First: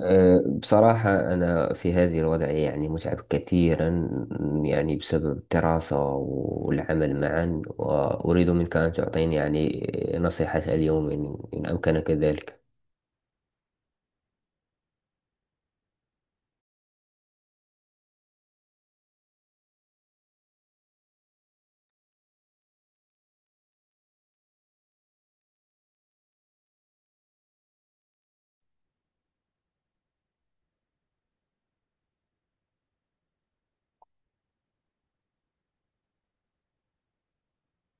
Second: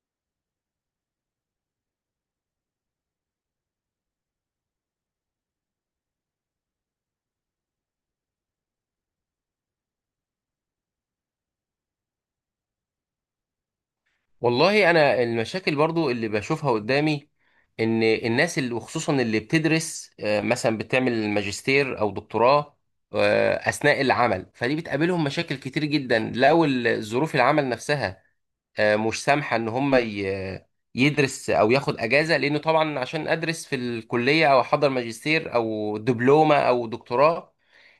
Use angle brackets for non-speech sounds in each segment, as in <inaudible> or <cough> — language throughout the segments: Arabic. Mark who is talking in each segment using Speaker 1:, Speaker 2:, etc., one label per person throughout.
Speaker 1: بصراحة أنا في هذه الوضعية يعني متعب كثيرا، يعني بسبب الدراسة والعمل معا، وأريد منك أن تعطيني يعني نصيحة اليوم إن أمكنك ذلك.
Speaker 2: والله، انا المشاكل برضو اللي بشوفها قدامي، ان الناس اللي وخصوصا اللي بتدرس، مثلا بتعمل ماجستير او دكتوراه اثناء العمل، فدي بتقابلهم مشاكل كتير جدا. لو ظروف العمل نفسها مش سامحه ان هم يدرس او ياخد اجازه، لانه طبعا عشان ادرس في الكليه او احضر ماجستير او دبلومه او دكتوراه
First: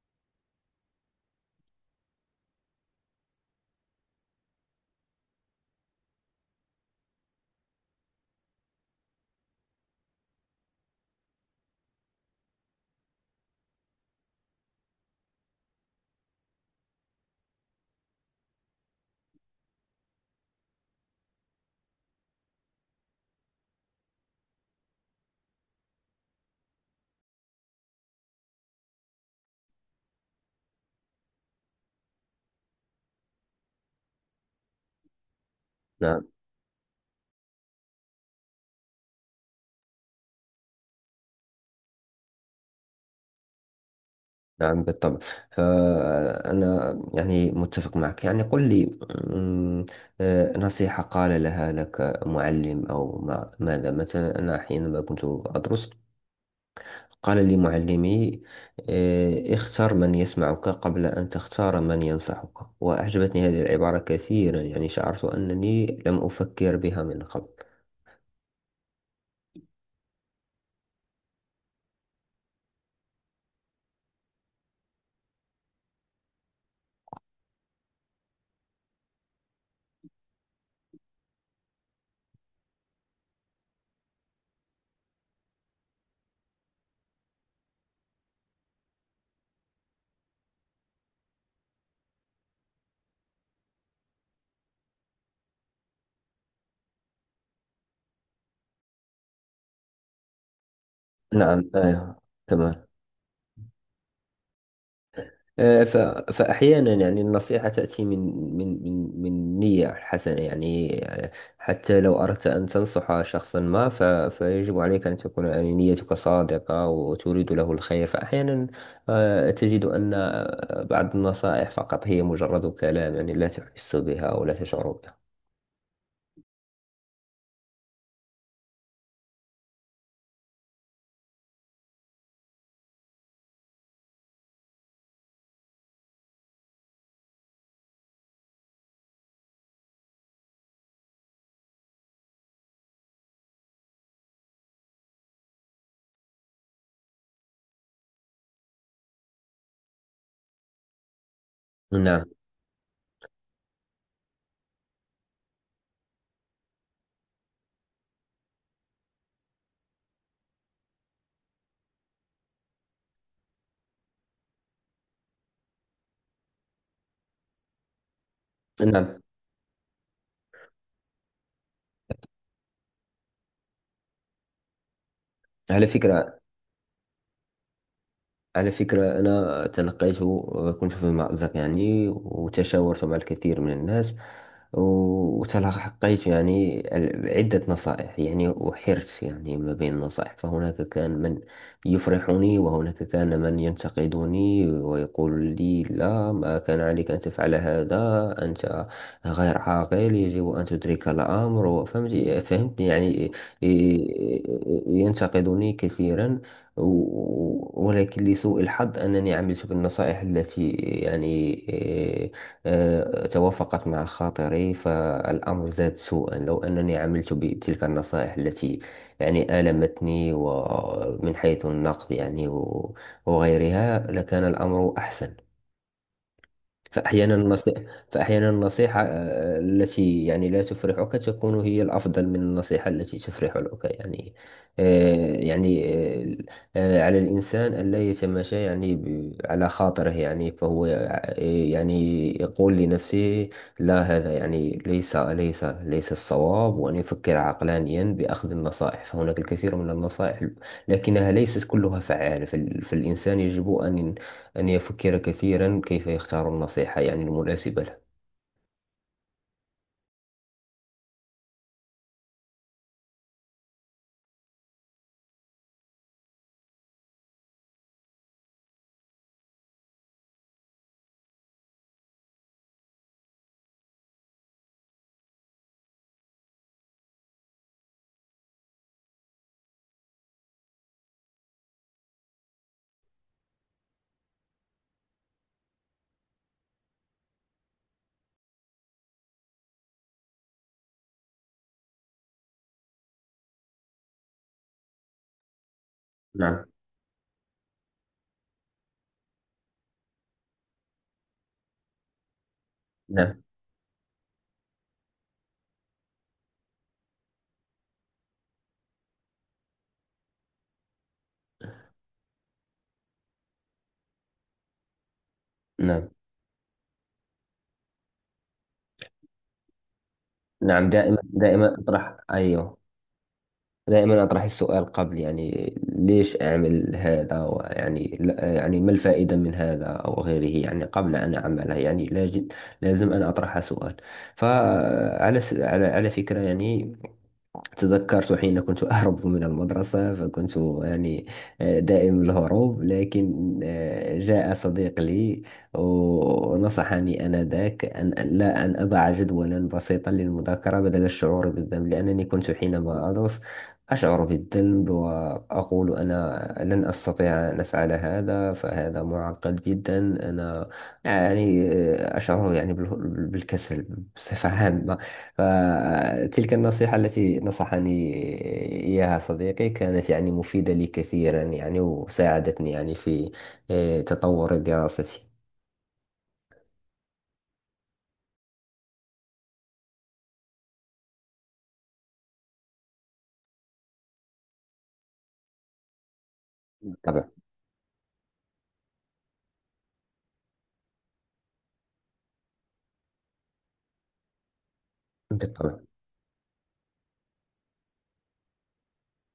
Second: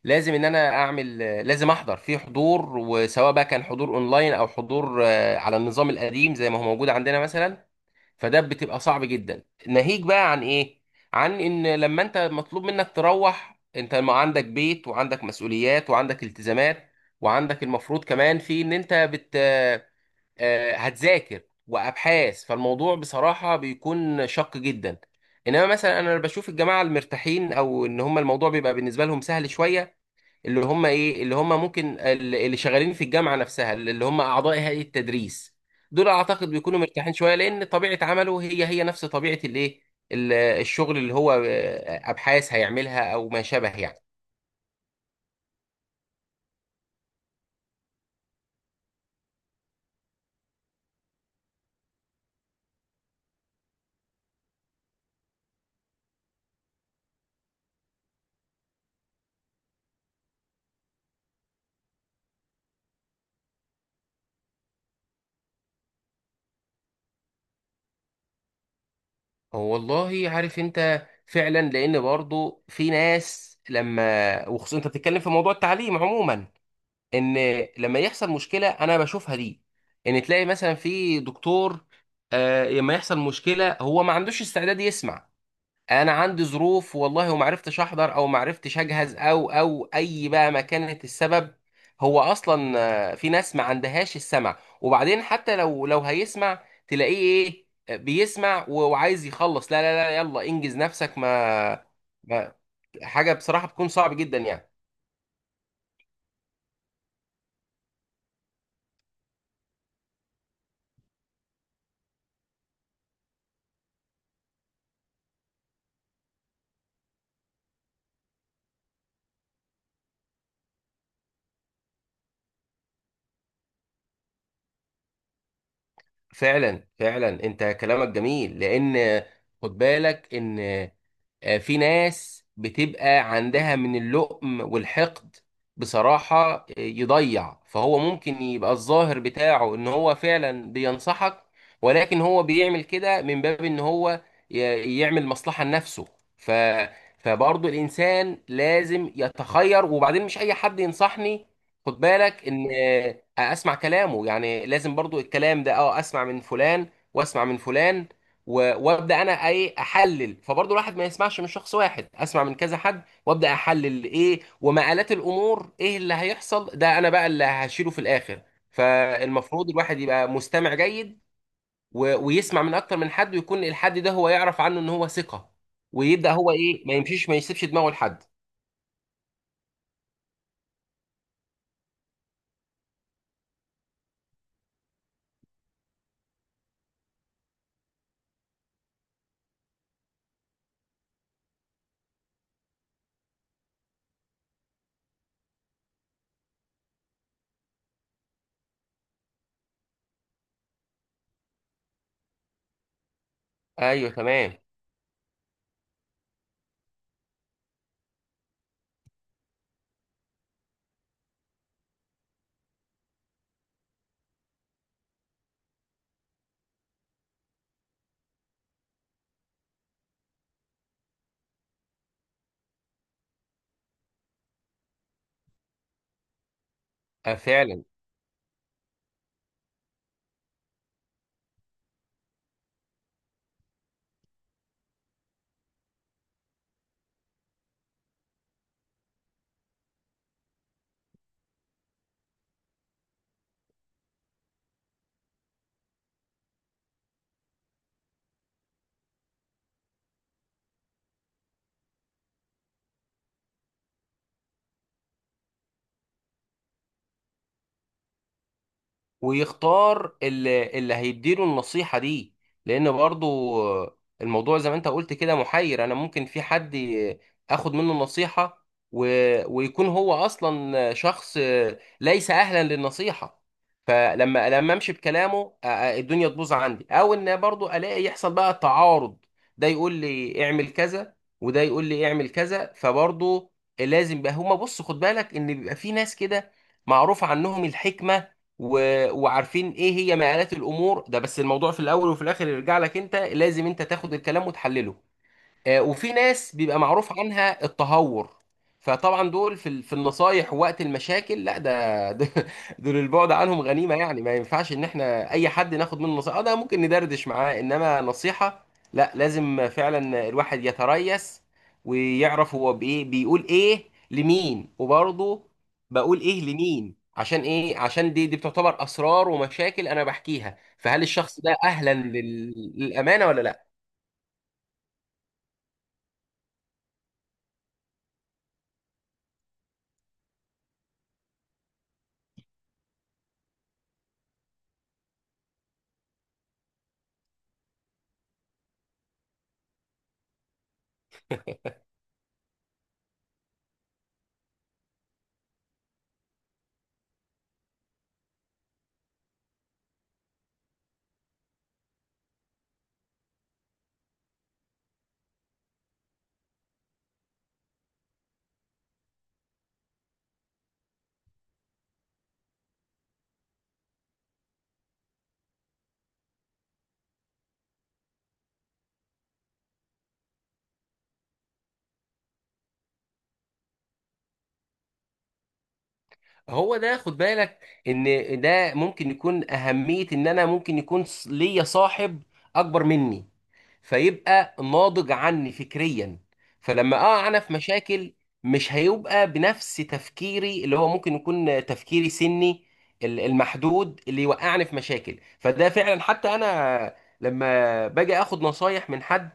Speaker 2: لازم ان انا اعمل، لازم احضر في حضور، وسواء بقى كان حضور اونلاين او حضور على النظام القديم زي ما هو موجود عندنا مثلا، فده بتبقى صعب جدا. ناهيك بقى عن ايه، عن ان لما انت مطلوب منك تروح، انت ما عندك بيت وعندك مسؤوليات وعندك التزامات، وعندك المفروض كمان في ان انت بت آه، هتذاكر وابحاث، فالموضوع بصراحه بيكون شق جدا. انما مثلا انا بشوف الجماعه المرتاحين، او ان هم الموضوع بيبقى بالنسبه لهم سهل شويه، اللي هم ايه، اللي هم ممكن اللي شغالين في الجامعه نفسها، اللي هم اعضاء هيئه التدريس، دول
Speaker 1: نعم.
Speaker 2: اعتقد بيكونوا مرتاحين شويه، لان طبيعه عمله هي هي نفس طبيعه الايه، الشغل اللي هو ابحاث هيعملها او ما شابه يعني.
Speaker 1: نعم بالطبع. فأنا يعني متفق معك، يعني قل لي. أمم، نصيحة قال لها لك معلم أو ما ماذا؟ مثلا أنا حينما كنت أدرس قال لي معلمي: اختر من يسمعك قبل أن تختار من ينصحك. وأعجبتني هذه العبارة كثيرا، يعني شعرت أنني لم أفكر بها من قبل.
Speaker 2: هو والله عارف انت فعلا، لان برضو في ناس لما، وخصوصا انت بتتكلم في موضوع التعليم عموما، ان لما يحصل مشكله انا بشوفها دي، ان تلاقي مثلا في دكتور لما يحصل مشكله هو ما عندوش استعداد يسمع. انا عندي ظروف والله، وما عرفتش احضر او ما عرفتش اجهز، او اي بقى ما كانت السبب، هو اصلا في ناس ما عندهاش السمع. وبعدين حتى لو هيسمع، تلاقيه ايه، بيسمع وعايز يخلص، لا لا لا يلا انجز نفسك،
Speaker 1: نعم.
Speaker 2: ما, ما
Speaker 1: تمام.
Speaker 2: حاجة بصراحة بتكون صعب جدا يعني.
Speaker 1: آه، ف- فأحيانا يعني النصيحة تأتي من من نية حسنة يعني. آه، حتى لو أردت أن تنصح شخصا ما فيجب عليك أن تكون يعني نيتك صادقة وتريد له الخير. فأحيانا تجد أن بعض النصائح فقط هي مجرد كلام، يعني لا تحس بها ولا تشعر بها.
Speaker 2: فعلا فعلا انت كلامك جميل، لان خد بالك ان في ناس بتبقى عندها من اللؤم والحقد بصراحة يضيع، فهو ممكن يبقى الظاهر بتاعه ان هو فعلا بينصحك، ولكن هو بيعمل كده من باب ان هو يعمل مصلحة لنفسه. ف فبرضه الانسان لازم يتخير، وبعدين مش اي حد ينصحني. خد
Speaker 1: نعم.
Speaker 2: بالك ان اسمع كلامه يعني لازم برضه، الكلام ده اسمع من فلان واسمع من فلان، وابدا انا ايه احلل. فبرضه الواحد ما يسمعش من شخص واحد، اسمع من كذا حد وابدا احلل ايه ومآلات الامور، ايه اللي هيحصل، ده انا بقى اللي هشيله في الاخر.
Speaker 1: نعم.
Speaker 2: فالمفروض الواحد يبقى مستمع جيد، ويسمع من اكتر من حد، ويكون الحد ده هو يعرف عنه ان هو ثقة،
Speaker 1: على
Speaker 2: ويبدا
Speaker 1: فكرة
Speaker 2: هو ايه ما يمشيش، ما يسيبش دماغه لحد.
Speaker 1: على فكرة أنا تلقيت، كنت في مأزق يعني، وتشاورت مع الكثير من الناس، وتلقيت يعني عدة نصائح يعني، وحرت يعني ما بين النصائح. فهناك كان من يفرحني، وهناك كان من ينتقدني ويقول لي: لا، ما كان عليك أن تفعل هذا، أنت غير عاقل، يجب أن تدرك الأمر. فهمت؟ فهمت يعني
Speaker 2: ايوه تمام.
Speaker 1: ينتقدني كثيرا. ولكن لسوء الحظ أنني عملت بالنصائح التي يعني إيه، توافقت مع خاطري، فالأمر زاد سوءا. لو أنني عملت بتلك النصائح التي يعني آلمتني ومن حيث النقد يعني وغيرها، لكان الأمر أحسن. فأحيانا النصيحة
Speaker 2: فعلا.
Speaker 1: فأحيانا النصيحة التي يعني لا تفرحك تكون هي الأفضل من النصيحة التي تفرحك يعني. آه، يعني آه، على الإنسان ألا يتماشى يعني على خاطره، يعني فهو يعني يقول لنفسه: لا، هذا يعني ليس الصواب، وأن يفكر عقلانيا بأخذ النصائح. فهناك الكثير من النصائح لكنها ليست كلها فعالة. فالإنسان يجب أن يفكر كثيرا كيف يختار النصيحة يعني المناسبة له.
Speaker 2: ويختار اللي هيديله النصيحة دي، لأن برضو الموضوع زي ما أنت قلت كده محير. أنا ممكن في حد آخد منه النصيحة، و... ويكون هو أصلا شخص ليس أهلا للنصيحة، فلما أمشي بكلامه الدنيا تبوظ عندي، أو إن برضو ألاقي يحصل بقى تعارض، ده يقول لي اعمل كذا وده يقول لي اعمل كذا. فبرضو لازم بقى هما، بص خد بالك إن بيبقى في ناس كده معروف عنهم الحكمة، وعارفين ايه هي مآلات الامور، ده بس الموضوع في الاول وفي الاخر يرجع لك انت، لازم انت تاخد الكلام وتحلله. وفي ناس
Speaker 1: نعم.
Speaker 2: بيبقى معروف عنها التهور، فطبعا دول في النصايح وقت المشاكل لا ده <laughs> دول البعد
Speaker 1: نعم.
Speaker 2: عنهم غنيمة يعني، ما ينفعش ان احنا اي حد ناخد منه نصيحة. ده ممكن ندردش معاه، انما نصيحة لا، لازم فعلا الواحد يتريث، ويعرف هو بايه، بيقول ايه لمين، وبرضه
Speaker 1: نعم.
Speaker 2: بقول ايه لمين عشان ايه، عشان دي بتعتبر اسرار ومشاكل انا بحكيها.
Speaker 1: نعم،
Speaker 2: فهل
Speaker 1: دائما
Speaker 2: الشخص ده
Speaker 1: دائما
Speaker 2: اهلا
Speaker 1: أطرح، أيوه،
Speaker 2: للامانة ولا لا؟
Speaker 1: دائما أطرح السؤال قبل، يعني ليش أعمل هذا، ويعني يعني ما الفائدة من هذا أو غيره، يعني قبل أن أعمله، يعني لاجد، لازم أن أطرح سؤال. فعلى على على فكرة يعني، تذكرت حين كنت أهرب من المدرسة، فكنت يعني دائم الهروب. لكن جاء صديق لي ونصحني آنذاك أن أن- لا أن أضع جدولا بسيطا للمذاكرة بدل الشعور بالذنب، لأنني كنت حينما أدرس أشعر بالذنب وأقول: أنا لن أستطيع أن أفعل هذا، فهذا معقد جدا. أنا يعني أشعر يعني بالكسل بصفة عامة. فتلك النصيحة التي نصحني إياها صديقي كانت يعني مفيدة لي كثيرا، يعني وساعدتني يعني في تطور دراستي.
Speaker 2: هو ده خد بالك ان ده ممكن يكون اهمية، ان انا ممكن يكون ليا صاحب اكبر مني، فيبقى ناضج عني فكريا، فلما
Speaker 1: بالطبع.
Speaker 2: اقع انا في مشاكل مش هيبقى بنفس تفكيري، اللي هو ممكن يكون تفكيري سني المحدود اللي يوقعني في مشاكل. فده
Speaker 1: بالطبع.
Speaker 2: فعلا حتى انا لما باجي اخد نصايح من حد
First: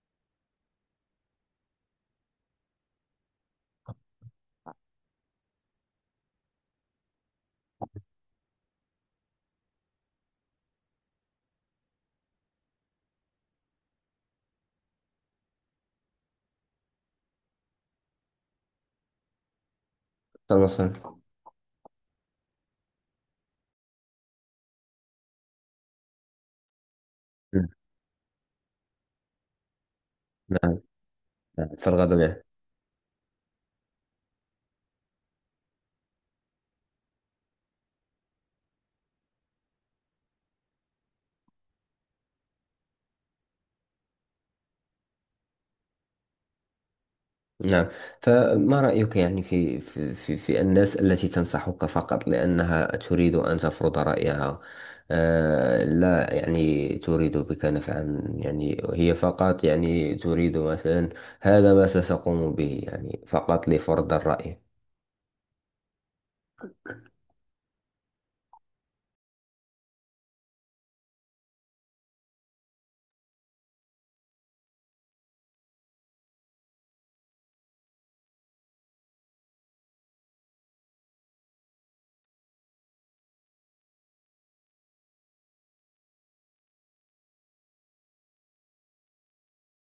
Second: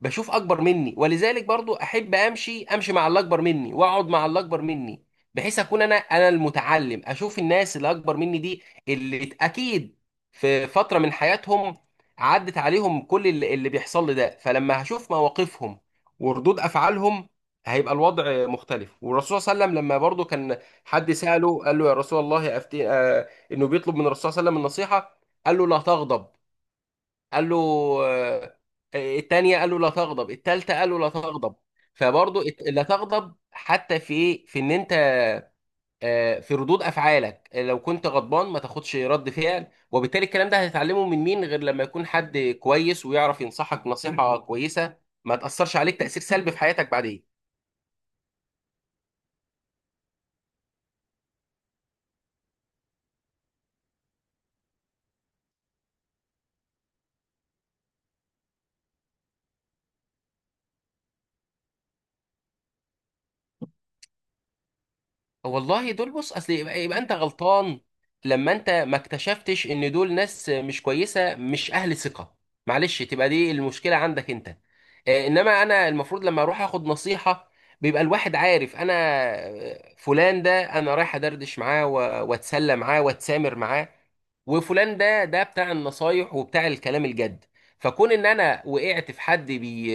Speaker 2: بشوف اكبر مني، ولذلك برضو احب امشي مع اللي اكبر مني، واقعد مع اللي اكبر مني، بحيث اكون انا المتعلم، اشوف الناس اللي اكبر مني دي، اللي اكيد في فترة من حياتهم عدت عليهم كل اللي بيحصل لي ده. فلما هشوف مواقفهم وردود افعالهم هيبقى الوضع مختلف. والرسول صلى الله عليه وسلم لما برضو كان
Speaker 1: تواصل.
Speaker 2: حد سأله، قال له يا رسول الله أفتي، انه بيطلب من الرسول صلى الله عليه وسلم النصيحة، قال له لا تغضب، قال له آه، التانية، قال له لا تغضب، التالتة
Speaker 1: نعم.
Speaker 2: قال له لا تغضب.
Speaker 1: نعم. فالغد
Speaker 2: فبرضه
Speaker 1: معك.
Speaker 2: لا تغضب حتى في ايه، في ان انت في ردود افعالك، لو كنت غضبان ما تاخدش رد فعل، وبالتالي الكلام ده هتتعلمه من مين غير لما يكون حد كويس ويعرف ينصحك نصيحة كويسة، ما تأثرش عليك تأثير سلبي في حياتك بعدين.
Speaker 1: نعم. فما رأيك يعني في الناس التي تنصحك فقط لأنها تريد أن تفرض رأيها؟ آه، لا يعني تريد بك نفعا، يعني هي فقط يعني تريد مثلا هذا ما ستقوم به، يعني فقط لفرض الرأي.
Speaker 2: والله دول بص، اصل يبقى انت غلطان لما انت ما اكتشفتش ان دول ناس مش كويسه، مش اهل ثقه. معلش تبقى دي المشكله عندك انت. انما انا المفروض لما اروح اخد نصيحه بيبقى الواحد عارف انا فلان ده انا رايح ادردش معاه واتسلى معاه واتسامر معاه، وفلان ده بتاع النصايح وبتاع الكلام الجد. فكون ان انا وقعت في حد بي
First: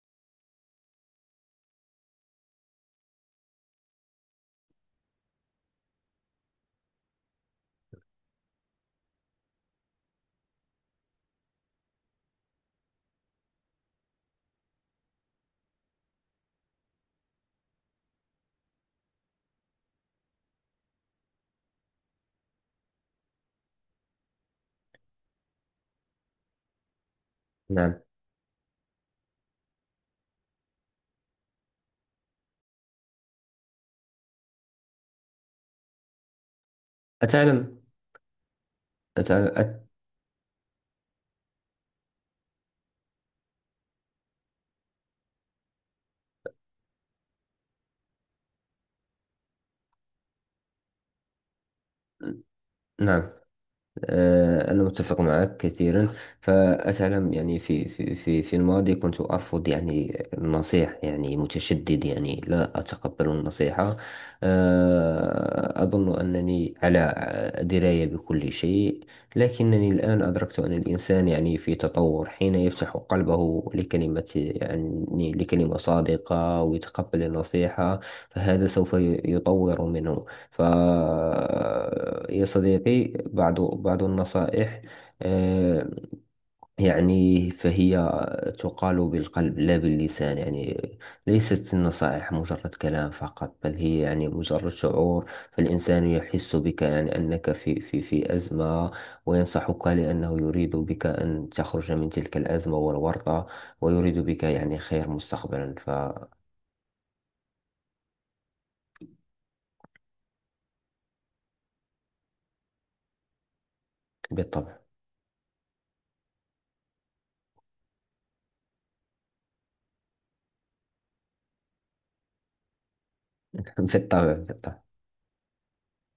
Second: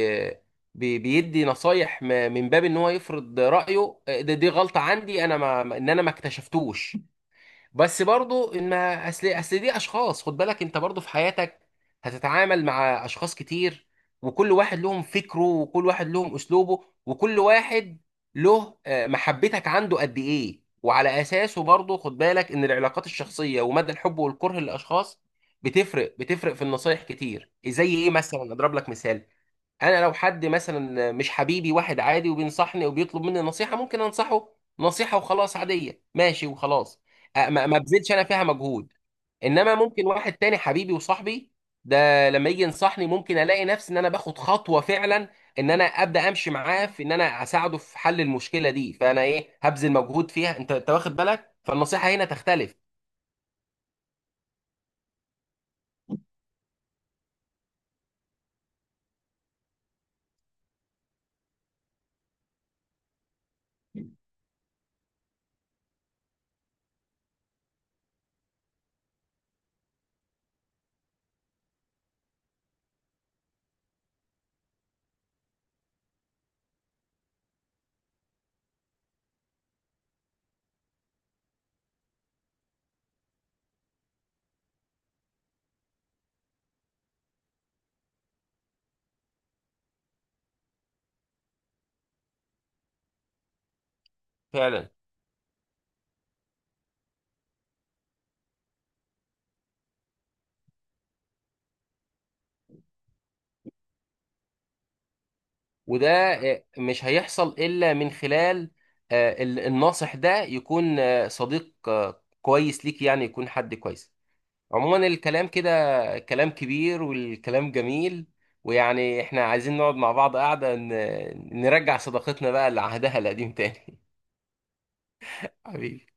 Speaker 2: بي- بيدي نصايح من باب ان هو يفرض رايه، دي غلطه عندي انا، ان انا ما اكتشفتوش. بس برضو ان ما، اصل دي اشخاص، خد بالك انت برضو في حياتك هتتعامل مع اشخاص كتير، وكل واحد لهم فكره، وكل واحد لهم اسلوبه، وكل واحد له محبتك عنده قد ايه، وعلى اساسه برضو خد بالك ان العلاقات الشخصيه ومدى الحب والكره للاشخاص بتفرق، بتفرق في النصايح كتير. زي
Speaker 1: نعم.
Speaker 2: ايه مثلا، اضرب لك مثال: انا لو حد مثلا مش حبيبي، واحد عادي وبينصحني وبيطلب مني نصيحه، ممكن انصحه نصيحه وخلاص، عاديه ماشي وخلاص، ما
Speaker 1: أتعلم
Speaker 2: ما بذلش انا فيها مجهود.
Speaker 1: أتعلم
Speaker 2: انما
Speaker 1: أت...
Speaker 2: ممكن واحد تاني حبيبي وصاحبي، ده لما يجي ينصحني ممكن الاقي نفسي ان انا باخد خطوه فعلا، ان انا ابدا امشي معاه في ان انا اساعده في حل المشكله دي، فانا ايه هبذل مجهود فيها، انت انت واخد بالك، فالنصيحه هنا تختلف.
Speaker 1: نعم. أنا متفق معك كثيرا. فأتعلم يعني في الماضي كنت أرفض يعني النصيح، يعني متشدد يعني لا أتقبل النصيحة. أظن أنني على دراية بكل شيء. لكنني الآن أدركت أن الإنسان يعني في تطور حين يفتح قلبه لكلمة، يعني لكلمة صادقة، ويتقبل النصيحة، فهذا سوف يطور منه. ف يا صديقي، بعض النصائح آه، يعني فهي تقال بالقلب لا باللسان، يعني ليست النصائح مجرد كلام فقط، بل هي يعني مجرد
Speaker 2: فعلا.
Speaker 1: شعور. فالإنسان يحس بك، يعني أنك في أزمة، وينصحك لأنه يريد بك أن تخرج من تلك الأزمة والورطة، ويريد بك يعني خير مستقبلا.
Speaker 2: وده مش هيحصل إلا من خلال الناصح ده يكون صديق كويس ليك، يعني يكون حد كويس.
Speaker 1: فبالطبع.
Speaker 2: عموما الكلام كده كلام كبير، والكلام جميل، ويعني احنا عايزين نقعد مع بعض قاعدة نرجع صداقتنا بقى لعهدها القديم
Speaker 1: <laughs>
Speaker 2: تاني.
Speaker 1: بالطبع بالطبع.
Speaker 2: <laughs> حبيبي.